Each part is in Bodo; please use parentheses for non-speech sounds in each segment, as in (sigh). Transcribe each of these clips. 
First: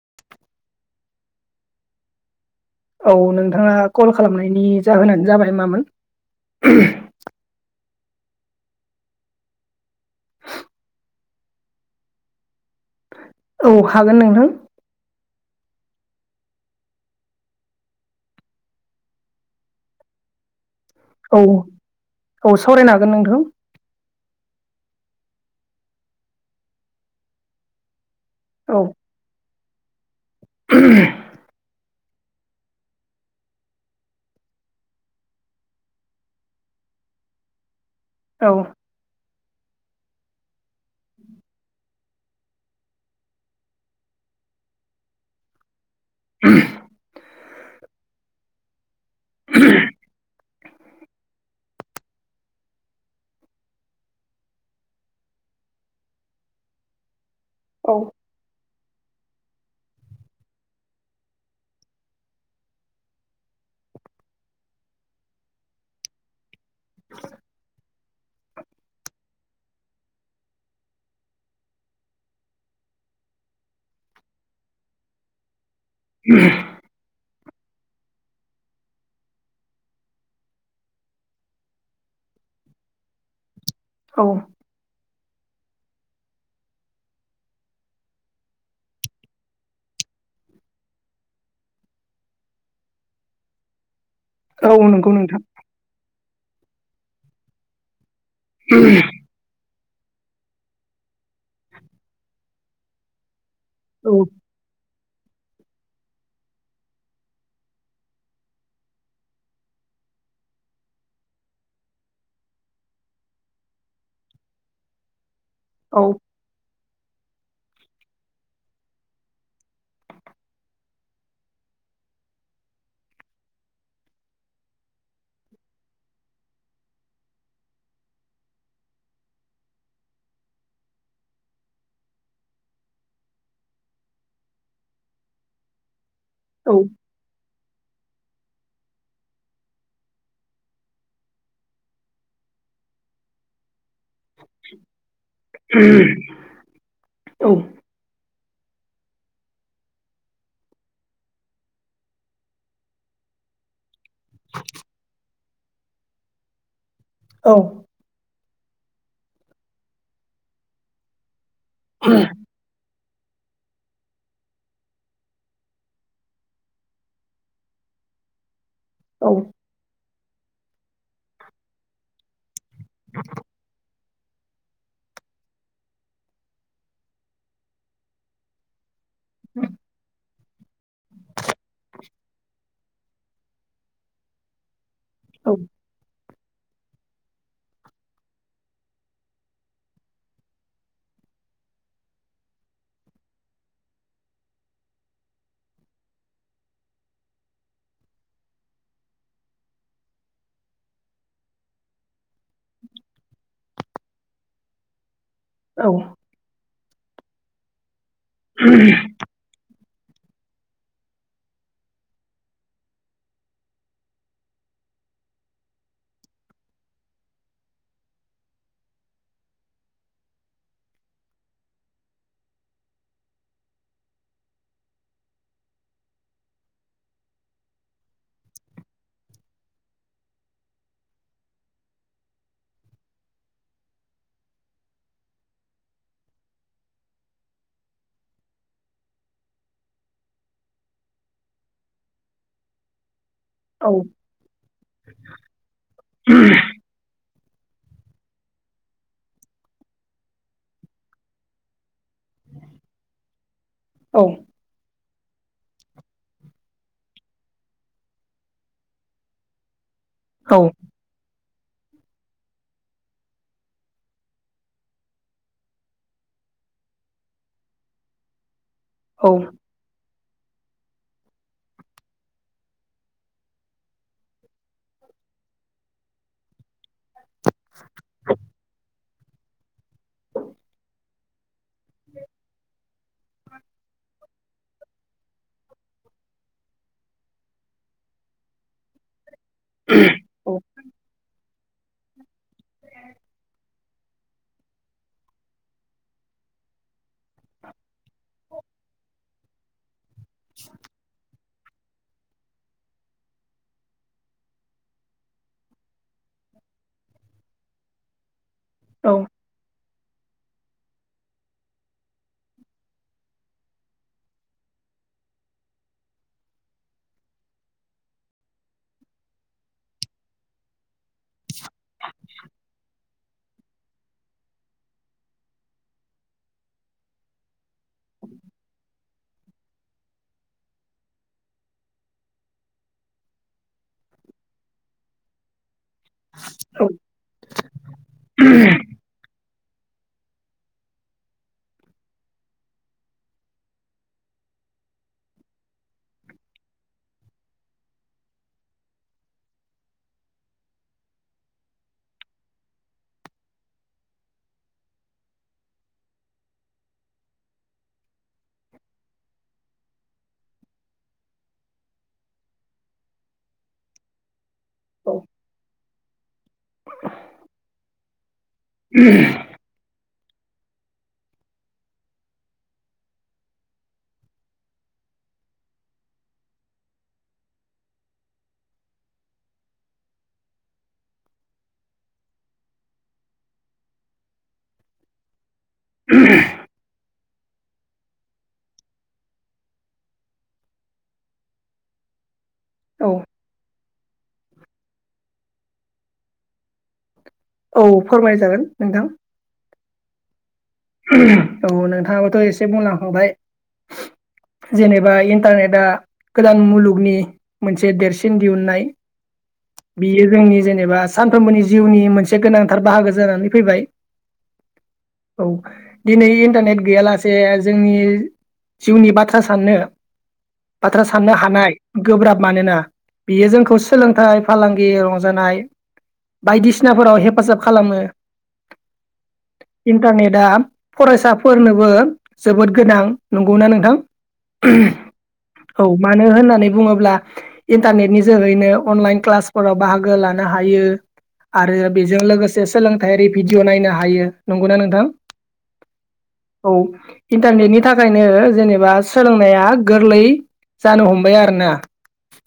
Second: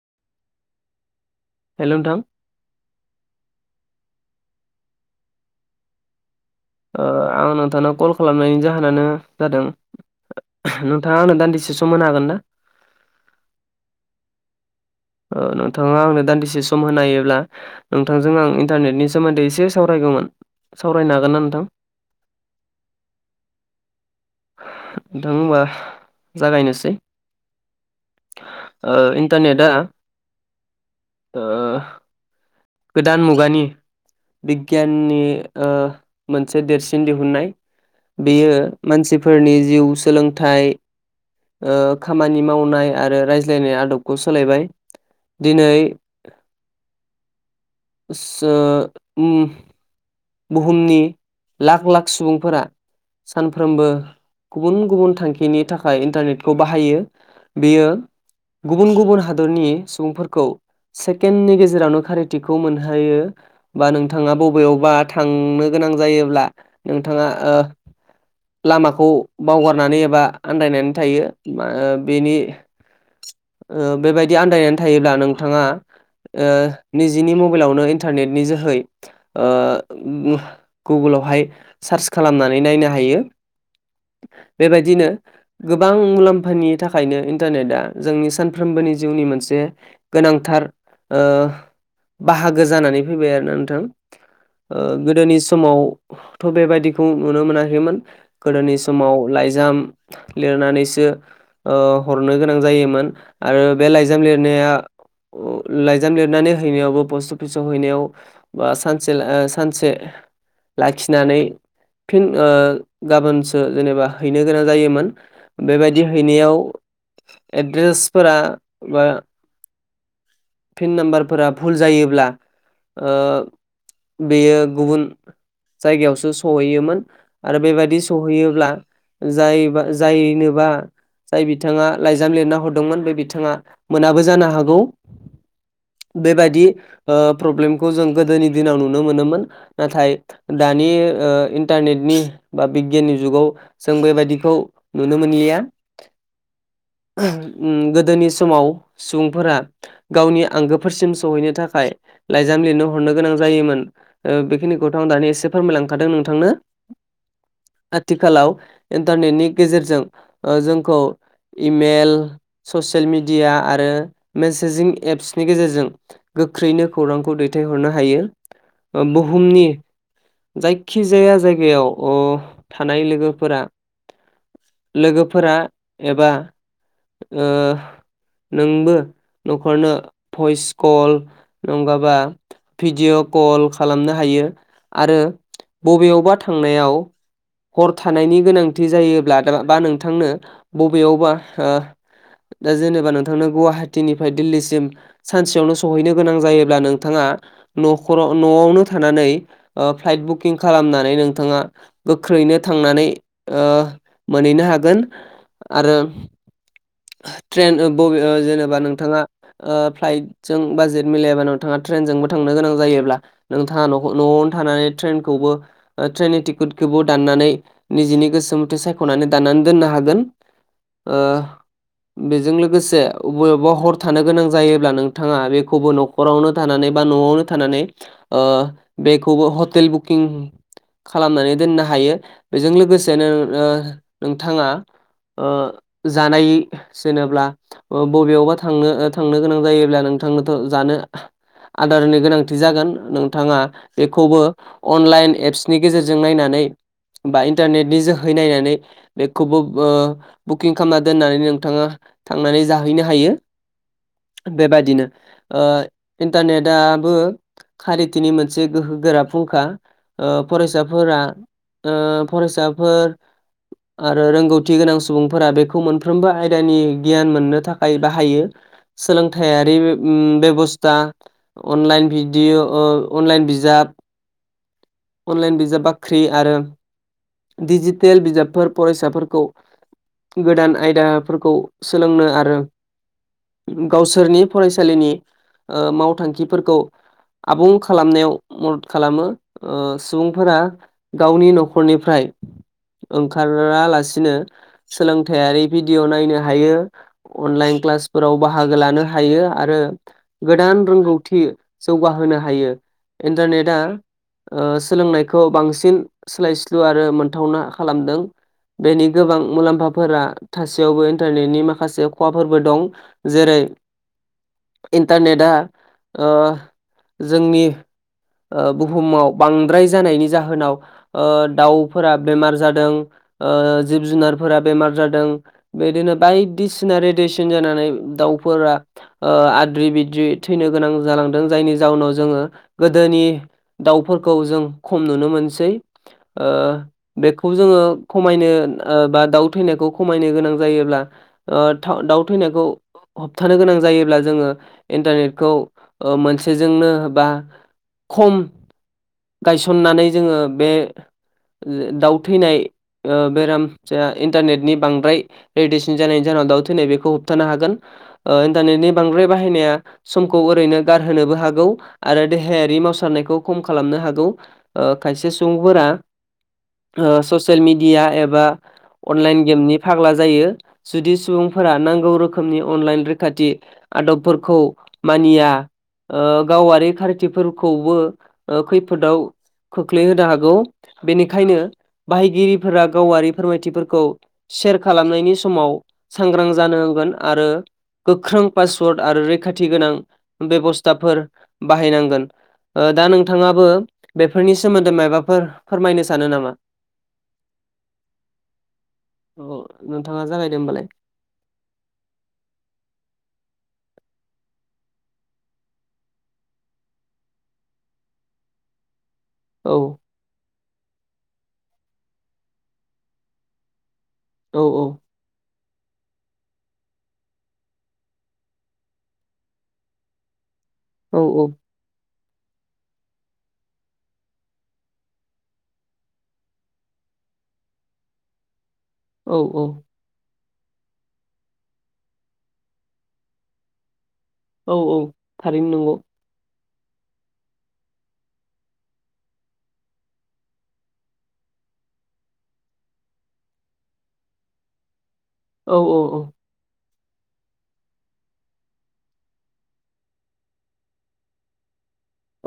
(inaudible) हेल' नोंथां? औ नोंथाङा कल खालामनायनि जाहोनानो जाबाय मामोन? ओ आं नोंथांनाव कल खालामनायनि जाहोनानो जादों नोंथाङा आंनो दान्दिसे सम मोनो हागोन ना? औ हागोन नोंथां। ओ नोंथाङा आंनो दान्दिसे सम होनायोब्ला नोंथांजों आं इन्टारनेटनि सोमोन्दै एसे सावरायगौमोन। सावरायनो हागोन औ ना नोंथां औ सावरायनो हागोन नोंथां। नोंथां होमबा जागायनोसै। औ ओ इन्टारनेटआ (unintelligible) ओ गोदान मुगानि बिगियाननि ओ मोनसे देरसिन दिहुननाय बेयो औ मानसिफोरनि जिउ सोलोंथाइ ओ खामानि मावनाय आरो रायज्लायनाय आदबखौ सोलायबाय दिनै (unintelligible) (unintelligible) बुहुमनि लाख लाख सुबुंफोरा सानफ्रोमबो गुबुन गुबुन थांखिनि थाखाय इन्टारनेटखौ बाहायो। बेयो औ गुबुन गुबुन हादरनि सुबुंफोरखौ सेकेननि गेजेरावनो खारिथिखौ मोनहायो बा नोंथाङा बबेयावबा थांनो गोनां जायोब्ला नोंथाङा ओ लामाखौ बावगारनानै एबा आन्दायनानै थायो (unintelligible) बेनि ओ बेबायदि आन्दायनानै थायोब्ला नोंथाङा ओ निजिनि मबाइलावनो इन्टारनेटनि जोहै ओ (unintelligible) गुगोलावहाय सार्स खालामनानै नायनो हायो। औ। बेबायदिनो गोबां मुलाम्फानि थाखायनो इन्टारनेटआ जोंनि सानफ्रोमबोनि जिउनि मोनसे गोनांथार ओ बाहागो जानानै फैबाय आरोना नोंथां। औ ओ नंगौ गोदोनि नोंथां समावथ' बेबायदिखौ नुनो मोनाखैमोन गोदोनि समाव लाइजाम लिरनानैसो ओ हरनो गोनां जायो मोन आरो बे औ लाइजाम लिरनाया (unintelligible) लाइजाम लिरनानै हैनायावबो पस्ट अफिसाव हैनायाव बा सानसे (unintelligible) ओ सानसे लाखिनानै फिन ओ गाबोनसो जेनेबा हैनो गोनां जायोमोन औ बेबायदि हैनायाव एड्रेसफोरा बा फिन नाम्बारफोरा भुल जायोब्ला ओ बेयो गुबुन जायगायावसो सहैयोमोन आरो बेबायदि सहैयोब्ला जायोबा जायनोबा जाय बिथाङा लाइज जाम लिरना हरदोंमोन बे बिथाङा मोनाबो जानो हागौ बेबायदि औ ओ प्रब्लेमखौ जों गोदोनि दिनाव नुनो मोनोमोन। नाथाय दानि ओ इन्टारनेटनि बा बिगियाननि जुगाव जों बेबायदिखौ नुनो मोनलिया (inaudible) औ गोदोनि समाव सुबुंफोरा गावनि आंगोफोरसिम सहैनो थाखाय लाइजाम लिरनो हरनो गोनां जायोमोन। ओ बेखिनिखौथ' आं दानि एसे फोरमायलांखादों नोंथांनो। औ आथिखालाव इन्टारनेटनि गेजेरजों ओ जोंखौ इमेल ससियेल मिडिया आरो मेसेजिं एप्सनि गेजेरजों गोख्रैनो खौरांखौ दैथायहरनो हायो बुहुमनि जायखिजाया जायगायाव अ' थानाय लोगोफोरा लोगोफोरा एबा ओ नोंबो न'खरनो भइस कल नंगाबा भिडिअ' कल खालामनो हायो आरो बबेयावबा थांनायाव हर थानायनि गोनांथि जायोब्ला बा नोंथांनो बबेयावबा ओ दा जेनेबा नोंथांनो गुवाहाटिनिफ्राय दिल्लीसिम सानसेयावनो सहैनो गोनां जायोब्ला नोंथाङा न'खराव न'आवनो थानानै ओ फ्लाइट बुकिं खालामनानै नोंथाङा गोख्रैनो थांनानै ओ मोनहैनो हागोन औ आरो ट्रेन ओ बबे ओ जेनेबा नोंथाङा ओ फ्लाइटजों बाजेट मिलायाबा नोंथाङा ट्रेनजोंबो थांनो गोनां जायोब्ला नोंथाङा न' न'आवनो थानानै ट्रेनखौबो ट्रेननि टिकेटखौबो दाननानै निजेनि गोसो मथे सायख'नानै दाननानै दोननो हागोन। ओ बेजों लोगोसे अबेयावबा हर थानो गोनां जायोब्ला नोंथाङा बेखौबो न'ख खरावनो थानानै बा न'आवनो थानानै ओ बेखौबो हटेल बुकिं खालामनानै दोननो हायो बेजों लोगोसेनो ओ नोंथाङा ओ जानाय जेनेब्ला बबेयावबा थांनो थांनो गोनां जायोब्ला नोंथांनोथ' जानो आदारनि गोनांथि जागोन नों थाङा औ बेखौबो अनलाइन एप्सनि गेजेरजों नायनानै बा इन्टारनेटनि जोहै नायनानै बेखौबो ओ बुकिं खामना दोननानै नों थाङा थांनानै जाहैनो हायो। औ बेबायदिनो इन्टारनेटाबो खारिथिनि मोनसे गोहो गोरा फुंखा फरायसा फोरा फरायसाफोर आरो रोंगौथि गोनां सुबुंफोरा बेखौ मोनफ्रोमबो आय दानि गियान मोननो थाखाय बाहायो सोलोंथायारि बेब'स्था अनलाइन भिडिअ अनलाइन बिजाब अनलाइन बिजाब बाख्रि आरो डिजिटेल बिजाबफोर फरायसाफोरखौ गोदान आयदाफोरखौ सोलोंनो आरो गावसोरनि फरायसालिनि मावथांखि फोरखौ आबुं खालामनायाव मदद खालामो। सुबुंफोरा गावनि न'खरनिफ्राय ओंखारालासिनो सोलोंथायारि भिडिअ नायनो हायो अनलाइन क्लासफोराव बाहागो लानो हायो आरो गोदान रोंगौथि जौगाहोनो हायो इन्टारनेटआ सोलोंनायखौ बांसिन सोलाय स्लु आरो मोनथावना खालामदों बेनि गोबां मुलाम्फाफोरा थासेयावबो इन्टारनेटनि माखासे खहाफोरबो दं जेरै इन्टारनेटआ जोंनि बुहुमाव बांद्राय जानायनि जाहोनाव दाउफोरा बेमार जादों जिब जुनारफोरा बेमार जादों बेदिनो बायदिसिना रेडियेसन जानानै दाउफोरा आद्रि बिद्रि थैनो गोनां जालांदों जायनि जाउनाव जोङो गोदोनि दाउफोरखौ जों खम नुनो मोनसै बेखौ जोङो खमायनो बा दाउ थैनायखौ खमायनो गोनां जायोब्ला दाउ थैनायखौ होबथानो गोनां जायोब्ला जोङो इन्टारनेटखौ मोनसेजोंनो बा खम गायसननानै जोङो बे दाउ थैनाय बेराम जाया इन्टारनेटनि बांद्राय रेडियेसन जानायनि जाहोनाव दाउ थैनाय बेखौ होबथानो हागोन इन्टारनेटनि बांद्राय बाहायनाया समखौ ओरैनो गारहोनोबो हागौ आरो देहायारि मावसारनायखौ खम खालामनो हागौ खायसे सुबुंफोरा ससियेल मिडिया एबा अनलाइन गेमनि फाग्ला जायो जुदि सुबुंफोरा नांगौ रोखोमनि अनलाइन रैखाथि आदबफोरखौ मानिया गावारि खारथिफोरखौबो खैफोदाव खोख्लैहोनो हागौ बेनिखायनो बाहायगिरिफोरा गावारि फोरमायथिफोरखौ सेयार खालामनायनि समाव सांग्रां जानांगोन आरो गोख्रों पासवर्ड आरो रैखाथि गोनां बेब'स्थाफोर बाहायनांगोन दा नोंथाङाबो बेफोरनि सोमोन्दै माबाफोर फोरमायनो सानो नामा? औ फोरमाय जागोन नोंथां। औ नोंथाङा जागायदो होमबालाय औ नोंथाङाबोथ' एसे बुंलांखाबाय जेनेबा इन्टारनेटआ गोदान मुलुगनि मोनसे देरसिन दिहुननाय औ बियो जोंनि जेनेबा सानफ्रोमबोनि जिउनि मोनसे गोनांथार बाहागो जानानै फैबाय औ औ औ दिनै इन्टारनेट गैयालासे जोंनि जिउनि बाथ्रा साननो बाथ्रा औ साननो हानाय गोब्राब मानोना बियो जोंखौ सोलोंथाइ फालांगि रंजानाय बायदिसिनाफोराव हेफाजाब खालामो औ औ। इन्टारनेटआ फरायसाफोरनोबो जोबोद गोनां नंगौना नोंथां औ औ थारैनो औ नंगौ मानो होननानै बुङोब्ला। इन्टारनेटनि जोहैनो अनलाइन क्लासफोराव बाहागो लानो हायो। आरो बेजों लोगोसे सोलोंथायारि भिडिअ' नायनो हायो। नंगौना नोंथां? औ औ औ। औ इन्टारनेटनि थाखायनो जेनेबा सोलोंनाया गोरलै जानो हमबाय आरो ना।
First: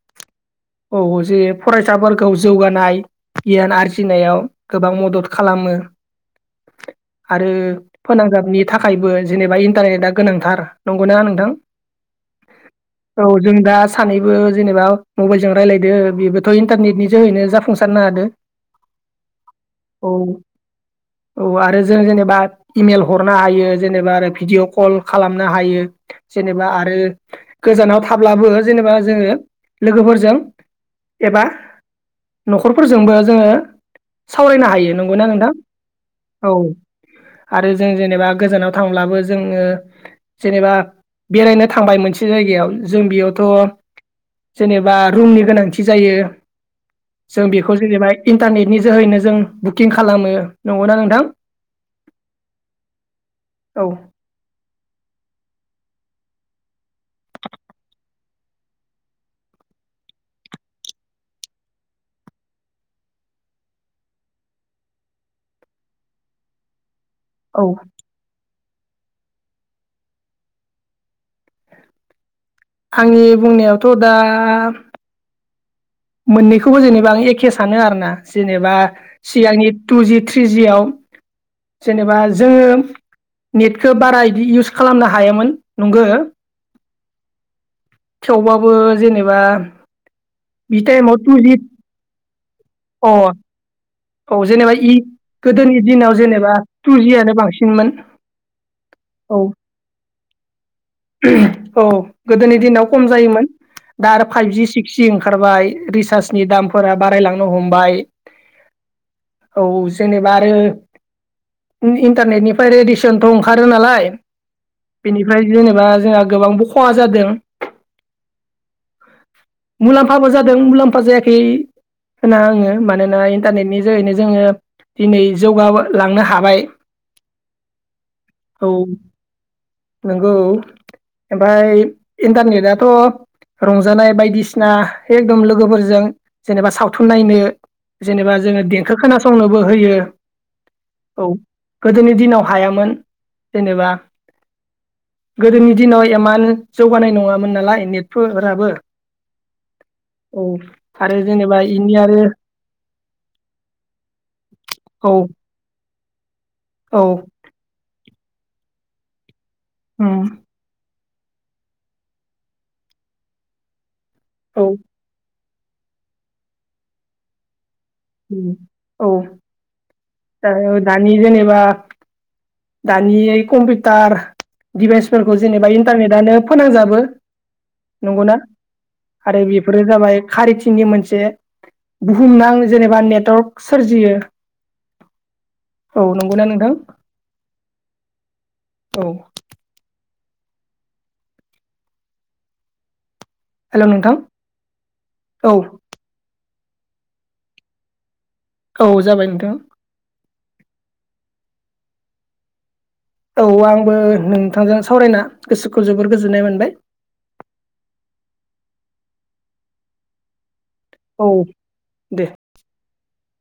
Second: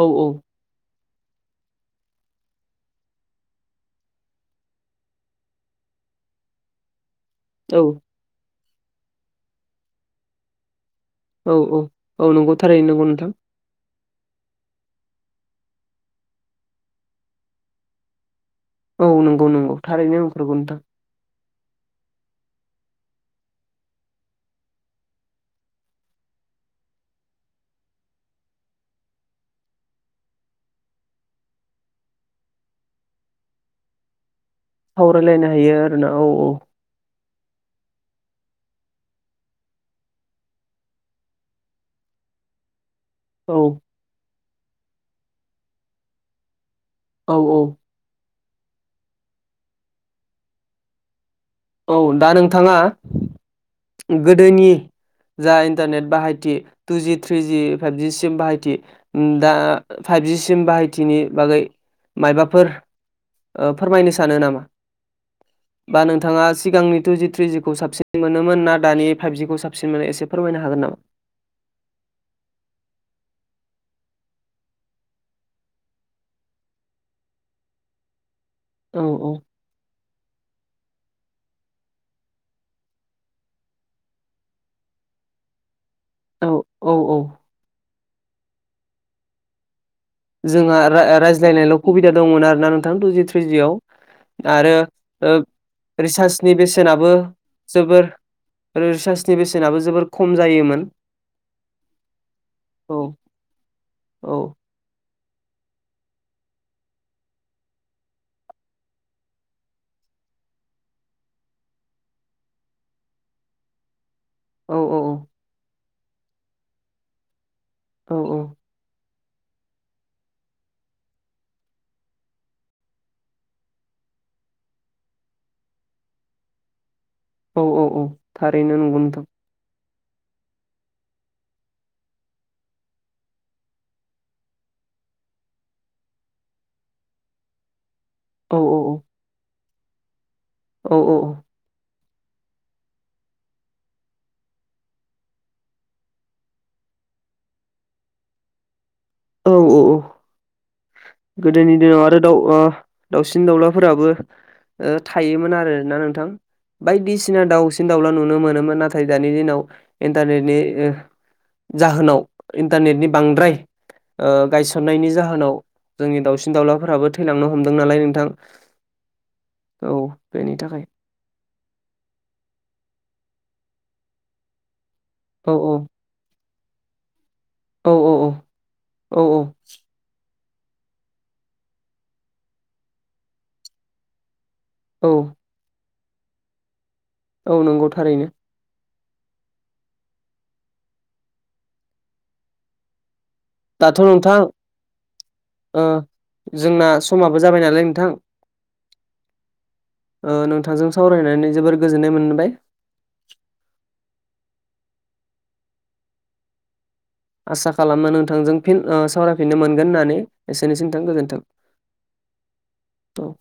औ औ। औ औ जे फरायसाफोलखौ जौगानाय गियान आरजिनायाव गोबां मदद खालामो आरो औ फोनांजाबनि थाखायबो जेनेबा इन्टारेटा गोनांथार। नंगौना नोंथां? औ औ औ नंगौ थारैनो नंगौ औ नोंथां जों दा सानैबो जेनेबा मबाइलजों रायलायदो बेबोथ' इन्टारनेट नि जोहैनो जाफुंसारनो हादो। औ नोंगौ नोंगौ औ थारैनो नंथारगौ नोंथां। औ आरो जों जेनेबा इमेल हरनो हायो जेनेबा आरो भिडिअ कल खालामनो हायो जेनेबा आरो गोजानाव थाब्लाबो जेनेबा जोङो लोगोफोरजों एबा न'खरफोरजोंबो जोङो सावरायनो हायो। ए नंगौना सावरायलायनो नोंथां? हायो आरोना औ। आरो जों जेनेबा गोजानाव थांब्लाबो जोङो जेनेबा बेरायनो थांबाय मोनसे जायगायाव जों बेयाव थ' औ जेनेबा रुमनि गोनांथि जायो औ जों बेखौ औ जानेबाय इन्टारनेटनि जोहैनो जों बुकिं खालामो। नंगौना नोंथां? औ दा नोंथाङा औ। गोदोनि जा इन्टारनेट बाहायथि टुजि थ्रिजि फाइभजि सिम बाहायथि दा फाइभजि सिम बाहायथिनि बागै मायबाफोर ओ फोरमायनो सानो नामा? बा नोंथाङा सिगांनि टुजि औ थ्रिजिखौ साबसिन मोनोमोन ना दानि फाइभजिखौ साबसिन मोनो एसे फोरमायनो हागोन नामा? आंनि बुंनायावथ' दा मोननैखौबो जेनेबा आं एखे सानो आरोना जेनेबा औ औ सिगांनि टुजि थ्रिजिआव जेनेबा जोङो नेटखो बारा इदि इउस खालामनो हायामोन नंगो। अ औ औ। थेवबाबो जेनेबा जोंहा बि टाइमाव टुजि रा-रायज्लायनायल' खुबिदा दंमोन आरोना नोंथां अ टुजि औ थ्रिजिआव। जेनेबा आरो इ ओ गोदोनि दिनाव जेनेबा रिसासनि बेसेनाबो टुजियानो बांसिनमोन जोबोर रो रिसासनि औ बेसेनाबो जोबोर खम जायोमोन। औ गोदोनि दिनाव औ खम जायोमोन दा आरो औ फाइभ जि सि सि ओंखारबाय रिसासनि दामफोरा बारायलांनो हमबाय। औ जेनेबा आरो उम इन्टारनेटनिफ्राय रेडिसन थ' ओंखारो नालाय औ औ बेनिफ्राय जेनेबा जोंहा गोबांबो खहा जादों। औ औ। मुलाम्फाबो जादों मुलाम्फा जायाखै होना आङो मानोना इन्टारनेटनि जोहैनो जोङो दिनै जौगाबो लांनो हाबाय। औ औ औ औ थारैनो नंगौ नोंथां। नंगौ ओमफाय इन्टारनेटाथ' रंजानाय बायदिसिना एकदम लोगोफोरजों जेनेबा सावथुन नायनो जेनेबा औ जोङो औ देंखो खोनासंनोबो होयो औ। गोदोनि दिनाव हायामोन जेनेबा गोदोनि दिनाव एमान जौगानाय नङामोन नालाय नेटफोर राबो औ औ औ। आरो जेनेबा गोदोनि इनि दिनाव आरो दाउ आ दाउसिन दाउलाफोराबो ओ औ थायोमोन आरोना नोंथां। औ बायदिसिना दाउसिन दाउला नुनो मोनोमोन नाथाय दानि दिनाव उम इन्टारनेटनि जाहोनाव इन्टारनेटनि बांद्राय ओ औ गायसननायनि जाहोनाव जोंनि दाउसिन दाउलाफोराबो थैलांनो हमदों नालाय नों थां उम औ औ दा बेनि थाखाय दानि जेनेबा दानि कम्पिउटार दिभाइजफोरखौ औ जेनेबा इन्टारनेटनो फोनांजाबो औ नंगौ औ ना? औ औ आरो बेफोरो जाबाय खारिथिंनि मोनसे बुहुमनां जेनेबा नेटवर्क सोरजियो। औ। औ नंगौना नोंथां? औ नंगौ थारैनो। औ। दाथ' नोंथां औ ओ जोंना समाबो जाबाय नालाय नोंथां। औ जाबाय नोंथां। ओ नोंथांजों सावरायनानै जोबोर गोजोननाय मोनबाय। औ आंबो नोंथांजों सावरायना गोसोखौ जोबोर गोजोननाय मोनबाय। आसा खालामो नोंथांजों फिन ओ सावरायफिननो मोनगोन होननानै। एसेनोसै नोंथां औ गोजोन्थों। दे औ।